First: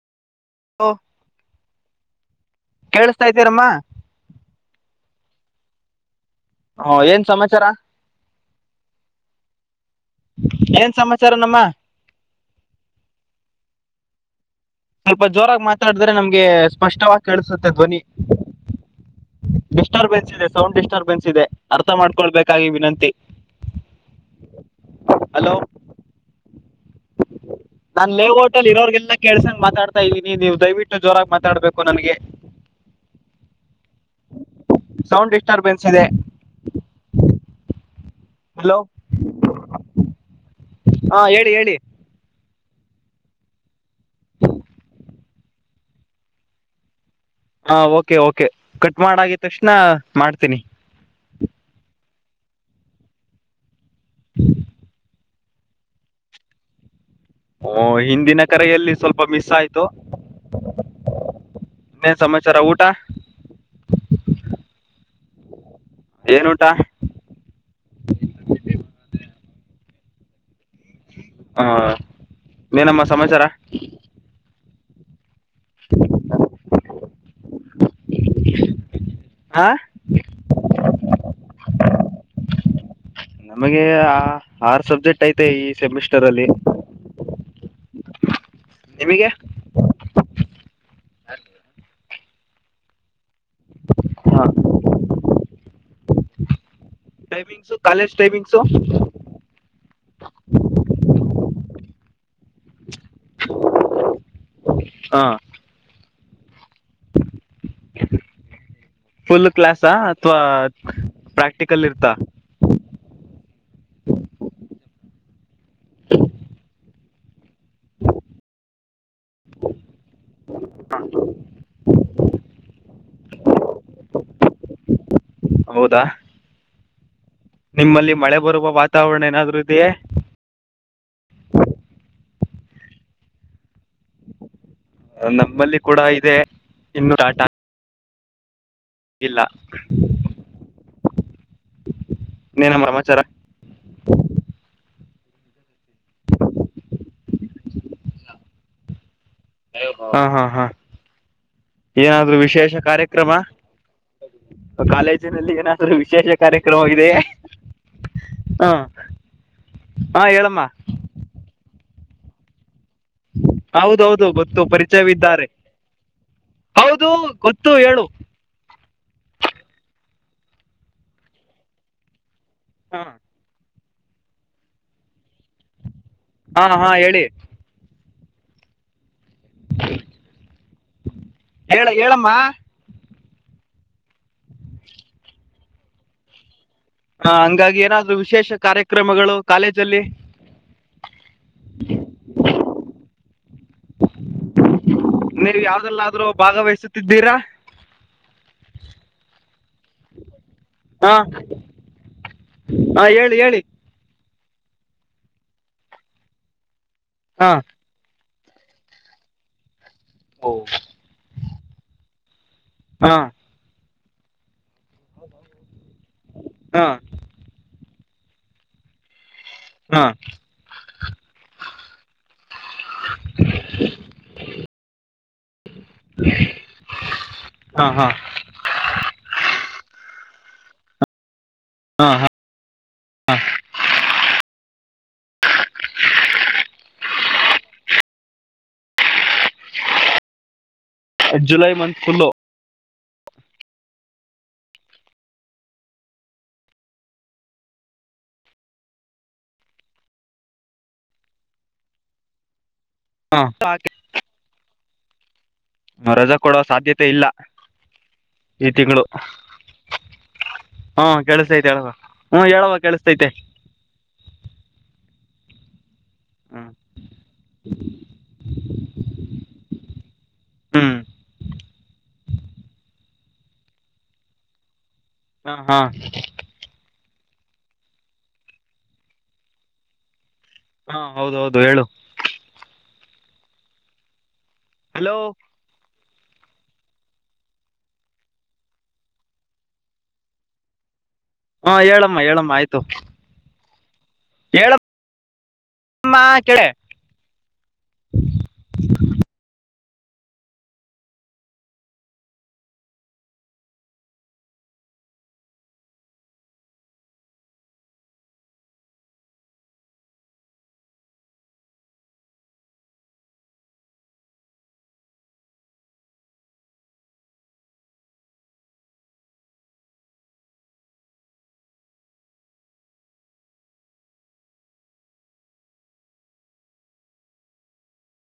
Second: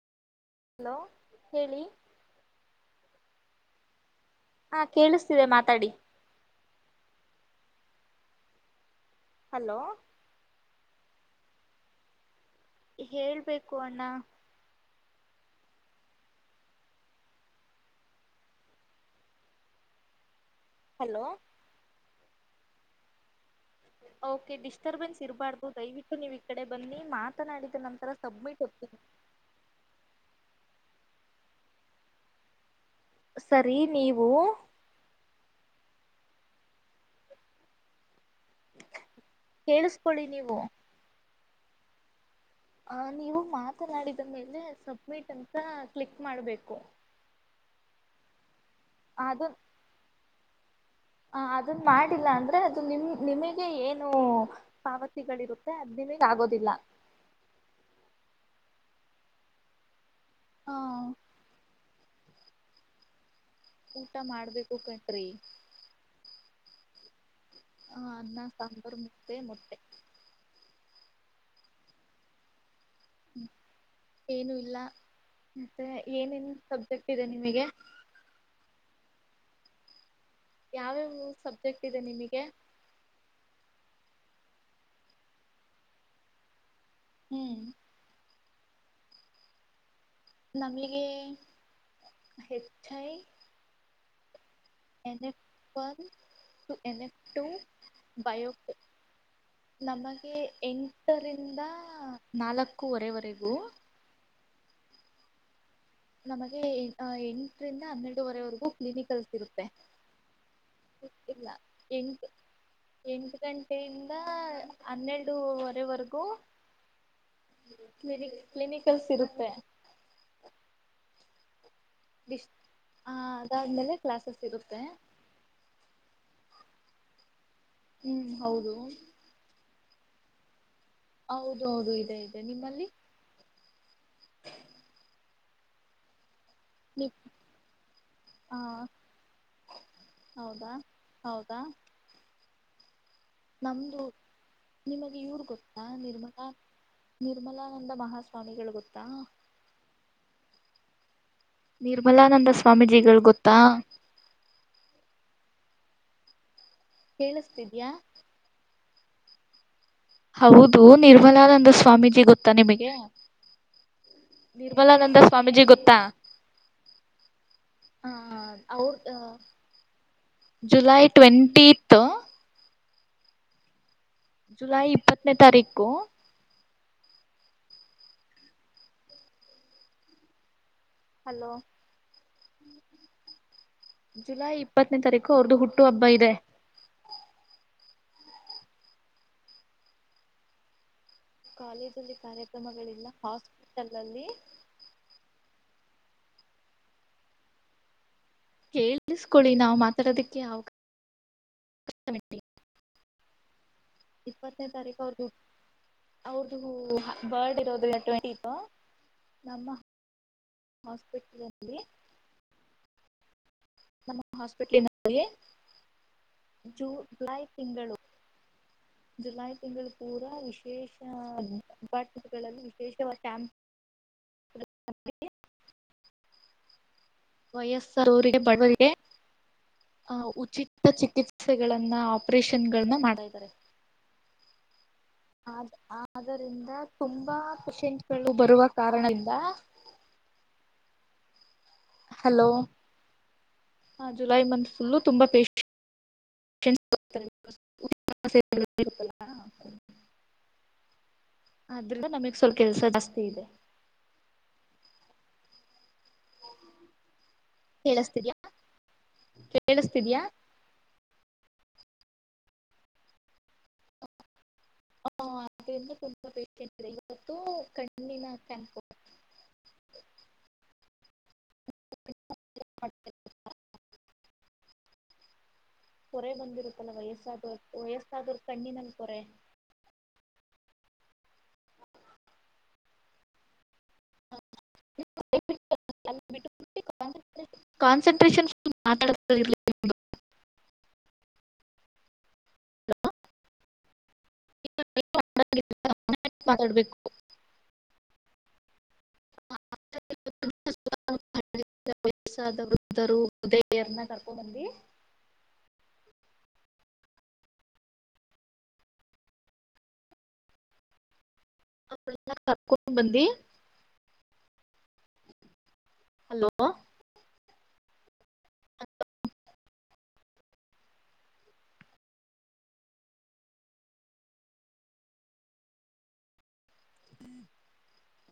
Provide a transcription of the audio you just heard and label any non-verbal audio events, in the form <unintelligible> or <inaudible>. Hello ಹೇಳಿ ಕೇಳಿಸ್ತಾಇದ್ದೇನಮ್ಮ ಹಾ ಕೇಳಿಸ್ತಿದೆ ಮಾತಾಡಿ ಹ ಏನ್ ಸಮಾಚಾರ ಹಲೋ ಏನ್ ಸಮಾಚಾರನಮ್ಮ ಹೇಳ್ಬೇಕು ಅಣ್ಣ ಸ್ವಲ್ಪ ಜೋರಾಗಿ ಮಾತಾಡಿದ್ರೆ ನಮ್ಗೆ ಸ್ಪಷ್ಟವಾಗಿ ಕೇಳ್ಸುತ್ತೆ ಧ್ವನಿ ಡಿಸ್ಟರ್ಬೆನ್ಸ್ ಇದೆ ಸೌಂಡ್ ಹಲೋ ಡಿಸ್ಟರ್ಬೆನ್ಸ್ ಇದೆ ಅರ್ಥ ಮಾಡ್ಕೊಳ್ಬೇಕಾಗಿ ವಿನಂತಿ ಓಕೆ ಡಿಸ್ಟರ್ಬೆನ್ಸ್ ಹಲೋ ಇರಬಾರ್ದು ದಯವಿಟ್ಟು ನೀವ್ ಈ ಕಡೆ ಬನ್ನಿ ಮಾತ್ ಮಾತಾನಾಡಿದ ನಂತರ ಸಬ್ಮಿಟ್ ಒತ್ತು ಕೆಳ್ಸಂಗ್ ಮಾತಾಡ್ತಾ ಇದ್ದೀನಿ ನೀವು ದಯವಿಟ್ಟು ಜೋರಾಗ್ ಮಾತಾಡ್ಬೇಕು ನನ್ಗೆ ಸರಿ ನೀವು ಸೌಂಡ್ ಡಿಸ್ಟರ್ಬೆನ್ಸ್ ಇದೆ ಹಲೋ ಕೇಳಿಸ್ಕೊಳ್ಳಿ ನೀವು ಹಾ ಹೇಳಿ ಹೇಳಿ ಆ ನೀವು ಮಾತನಾಡಿದ ಮೇಲೆ ಸಬ್ಮಿಟ್ ಅಂತ ಕ್ಲಿಕ್ ಮಾಡ್ಬೇಕು ಹಾ ಓಕೆ ಓಕೆ ಕಟ್ ಮಾಡಾಗಿದ್ ತಕ್ಷಣ ಮಾಡ್ತೀನಿ ಹ ಅದನ್ ಮಾಡಿಲ್ಲ ಅಂದ್ರೆ ಅದು ನಿಮ್ ನಿಮಗೆ ಏನೂ ಪಾವತಿ ತಿಗಳು ಇರುತ್ತೆ ಅದು ನಿಮಗೆ ಆಗೋದಿಲ್ಲ ಓ ಹಿಂದಿನ ಕರೆಯಲ್ಲಿ ಸ್ವಲ್ಪ ಮಿಸ್ ಆಯ್ತು ಹ ಇನ್ನೇನ್ ಸಮಾಚಾರ ಊಟ ಊಟ ಮಾಡ್ಬೇಕು ಕಂಡ್ರಿ ಏನೂಟ ಹ ಅನ್ನ ಸಾಂಬಾರು ಮುದ್ದೆ ಮೊಟ್ಟೆ ಹಾ ಏನಮ್ಮ ಸಮಾಚಾರ ಏನು ಇಲ್ಲ ಮತ್ತೆ ಏನೇನ್ ಸಬ್ಜೆಕ್ಟ್ ಇದೆ ನಿಮಿಗೆ ಹಾ ಯಾವ್ಯಾವು ಸಬ್ಜೆಕ್ಟ್ ಇದೆ ನಿಮಗೆ ನಮಗೇ ಅ ಆರು ಸಬ್ಜೆಕ್ಟ್ ಐತೆ ಈ ಸೆಮಿಸ್ಟರಲ್ಲಿ ಹ್ಮು ನಿಮಿಗೆ ನಮ್ಗೆ ಹೆಚ್ಚಾಯ ಹಾ ಏನ್ ಎಫ ಒನ್ ಎನ್ ಏಪ ಟು ಟೈಮಿಂಗ್ಸು ಕಾಲೇಜ್ ಬಯೋಕ ಟೈಮಿಂಗ್ಸು ನಮಗೆ ಎಂಟರಿಂದ ನಾಲ್ಕೂವರೆವರೆಗೂ ಹಾ ನಮಗೆ ಎಂಟರಿಂದ ಹನ್ನೆರಡುವರೆವರೆಗೂ ಕ್ಲಿನಿಕಲ್ಸ್ ಫುಲ್ ಇರುತ್ತೆ ಕ್ಲಾಸಾ ಅಥವಾ ಪ್ರಾಕ್ಟಿಕಲ್ ಇರ್ತಾ ಎಂಟ ಗಂಟೆಯಿಂದ ಹನ್ನೆರಡವರೆವರೆಗೂ ಕ್ಲಿನಿ ಕ್ಲಿನಿಕಲ್ಸ್ ಇರುತ್ತೆ. ಹ ದಿಸ್ ಹ ಅದಾದ್ಮೇಲೆ ಕ್ಲಾಸಸ್ ಇರುತ್ತೆ. ಹೌದಾ ನಿಮ್ಮಲ್ಲಿ ಹ್ಮ್ ಮಳೆ ಬರುವ ಹೌದು ವಾತಾವರಣ ಏನಾದ್ರು ಇದೆಯೇ. ಹೌದು ಹೌದು ಇದೆ ಇದೆ ನಿಮ್ಮಲ್ಲಿ <inaudible> ನಮ್ಮಲ್ಲಿ ಕೂಡ ಇದೆ. ನೀ ಇನ್ನು ಹ ಇಲ್ಲ ಹೌದಾ ಹೌದಾ ನೀ ನಮ್ಮ ರಮಾಚಾರ ನಮ್ದು ನಿಮಗೆ ಇವ್ರ ಗೊತ್ತಾ ನಿರ್ಮಲಾ ನಿರ್ಮಲಾನಂದ ಮಹಾಸ್ವಾಮಿಗಳು ಗೊತ್ತಾ. ಹಾ ಹಾ ಹಾ ಏನಾದ್ರು ನಿರ್ಮಲಾನಂದ ವಿಶೇಷ ಸ್ವಾಮೀಜಿಗಳು ಕಾರ್ಯಕ್ರಮ ಗೊತ್ತಾ ಕಾಲೇಜಿನಲ್ಲಿ ಏನಾದ್ರು ವಿಶೇಷ ಕಾರ್ಯಕ್ರಮ ಇದೆಯೇ. ಕೇಳಿಸ್ತಿದ್ಯಾ ಹಾ ಹಾ ಹೇಳಮ್ಮ ಹೌದು ನಿರ್ಮಲಾನಂದ ಸ್ವಾಮೀಜಿ ಗೊತ್ತಾ ನಿಮಗೆ. ಹೌದೌದು ಗೊತ್ತು ಪರಿಚಯ ನಿರ್ಮಲಾನಂದ ವಿದ್ದಾರೆ. ಸ್ವಾಮೀಜಿ ಗೊತ್ತಾ ಹೌದು ಗೊತ್ತು ಹೇಳು. ಅವರ ಜುಲೈ ಟ್ವೆಂಟಿತ್ತ ಹಾ ಜುಲೈ ಇಪ್ಪತ್ತನೇ ತಾರೀಕು. ಹಾ ಹಾ ಹೇಳಿ. ಹಲೋ ಹೇಳ ಹೇಳಮ್ಮ ಜುಲೈ ಇಪ್ಪತ್ತನೇ ತಾರೀಕು ಅವ್ರ್ದು ಹುಟ್ಟು ಹಬ್ಬ ಇದೆ. ಹ ಹಂಗಾಗಿ ಏನಾದ್ರು ವಿಶೇಷ ಕಾರ್ಯಕ್ರಮಗಳು ಕಾಲೇಜಲ್ಲಿ ಕಾಲೇಜಲ್ಲಿ ಕಾರ್ಯಕ್ರಮಗಳಿಲ್ಲ ಹಾಸ್ಪಿಟಲ್ ಅಲ್ಲಿ ನೀವ್ ಯಾವ್ದಲ್ಲಾದ್ರೂ ಭಾಗವಹಿಸುತ್ತಿದ್ದೀರಾ. ತಿಳಿಸ್ಕೊಳ್ಳಿ ನಾವ ಮಾತಾಡೋದಕ್ಕೆ ಅವಾಗ ಹಾ ಹಾ ಹೇಳಿ ಹೇಳಿ. ಇಪ್ಪತ್ತನೇ ತಾರೀಕು ಅವ್ರದು ಅವ್ರದು ಹಾ ಬರ್ಡ್ ಇರೋದುಟ್ಂಟಿತ್ತು. ನಮ್ಮ ಹಾಸ್ಪಿಟಲಲ್ಲಿ ಹ ನಮ್ಮ ಹಾಸ್ಪಿಟ್ಲಿನ ಹಾ ಜೂ ಜುಲೈ ತಿಂಗಳು. ಜುಲೈ ತಿಂಗಳು ಪೂರ ಹಾ ವಿಶೇಷ ಅಪಾರ್ಟ್ಮೆಂಟ್ಗಳಲ್ಲಿ ವಿಶೇಷ್ಯಾಂಪ್ <inaudible> ವಯಸ್ಸ ಹಾ ರ ಅವರಿಗೆ ಬಡವರಿಗೆ ಅ ಉಚಿತ ಚಿಕಿತ್ಸೆ ಸ್ಯೆಗಳನ್ನ ಹಾ ಹಾ ಆಪರೇಷನ್ಗಳನ್ನ ಮಾಡಾರೆ. ಆದ ಆದರಿಂದ ತುಂಬಾ ಪೆಷೆಂಟ್ಗಳು ಬರುವ ಕಾರಣದಿಂದ ಜುಲೈ ಮಂತ ಹಲೋ ಹಾ ಜುಲೈ ಮಂತ್ ಫುಲ್ಲ ತುಂಬಾ <unintelligible> ಎಪಲ್ಲ ಹ <unintelligible> ಅದ್ರಿಂದ ನಮಗ್ ಸ್ವಲ್ ಕೆಲ್ಸ ಜಾಸ್ತಿ. ಹಾ ಇದೆ ರಜ ಕೊಡೋ ಸಾಧ್ಯತೆ ಇಲ್ಲ ಕೇಳಿಸ್ತಿದ್ಯಾ ಈ ತಿಂಗಳು. ಕೇಳಿಸ್ತಿದ್ಯಾ ಹಾ ಕೆೇಳಿಸತೈತೆ ಹೇಳವಾ ಹ್ಮ್ ಹೇಳುವ ಕೆೇಳಸ್ತೈತೆ. ಹ ಆದ್ರಿಂದ ತುಂಬಾ ಹ್ಮ್ ಪೇಶಂಟ್ ಇದೆ ಇವತ್ತು ಕಣ್ಣಿನ ಕ್ಯಾಂಪು. ಹ್ಮ್ <unintelligible> ಹ ಹಾ ಪೊರೆ ಬಂದಿರುತ್ತಲ್ಲ ವಯಸ್ಸಾದೊ ವಯಸ್ತಾದೋರ್ ಕಣ್ಣಿನಲ್ಲ್ ಪೊರೆ. ಹಾ ಹೌದ ಹೌದು ಹೇಳು. ಹಲೋ ಕಾನ್ಸಂಟ್ರೇಷನ್ಫಲ್ ಮಾತಾ <unintelligible> ಹಾ ಹೇಳಮ್ಮ ಹೇಳಮ್ಮ ಆಯ್ತು. ಹೇಳ ಮಾತಾಡ್ಬೇಕು <unintelligible> ವಯಸ್ಸಾದ ವೃದ್ಧರು ಹೃದಯನ್ನ ಕರ್ಕೊಂಡ ಬಂದಿ <unintelligible> ಅವ್ರನ್ನ ಕರ್ಕೊಂಡು ಬಂದಿ ಹಲೋ ಹಲ <unintelligible> <inaudible>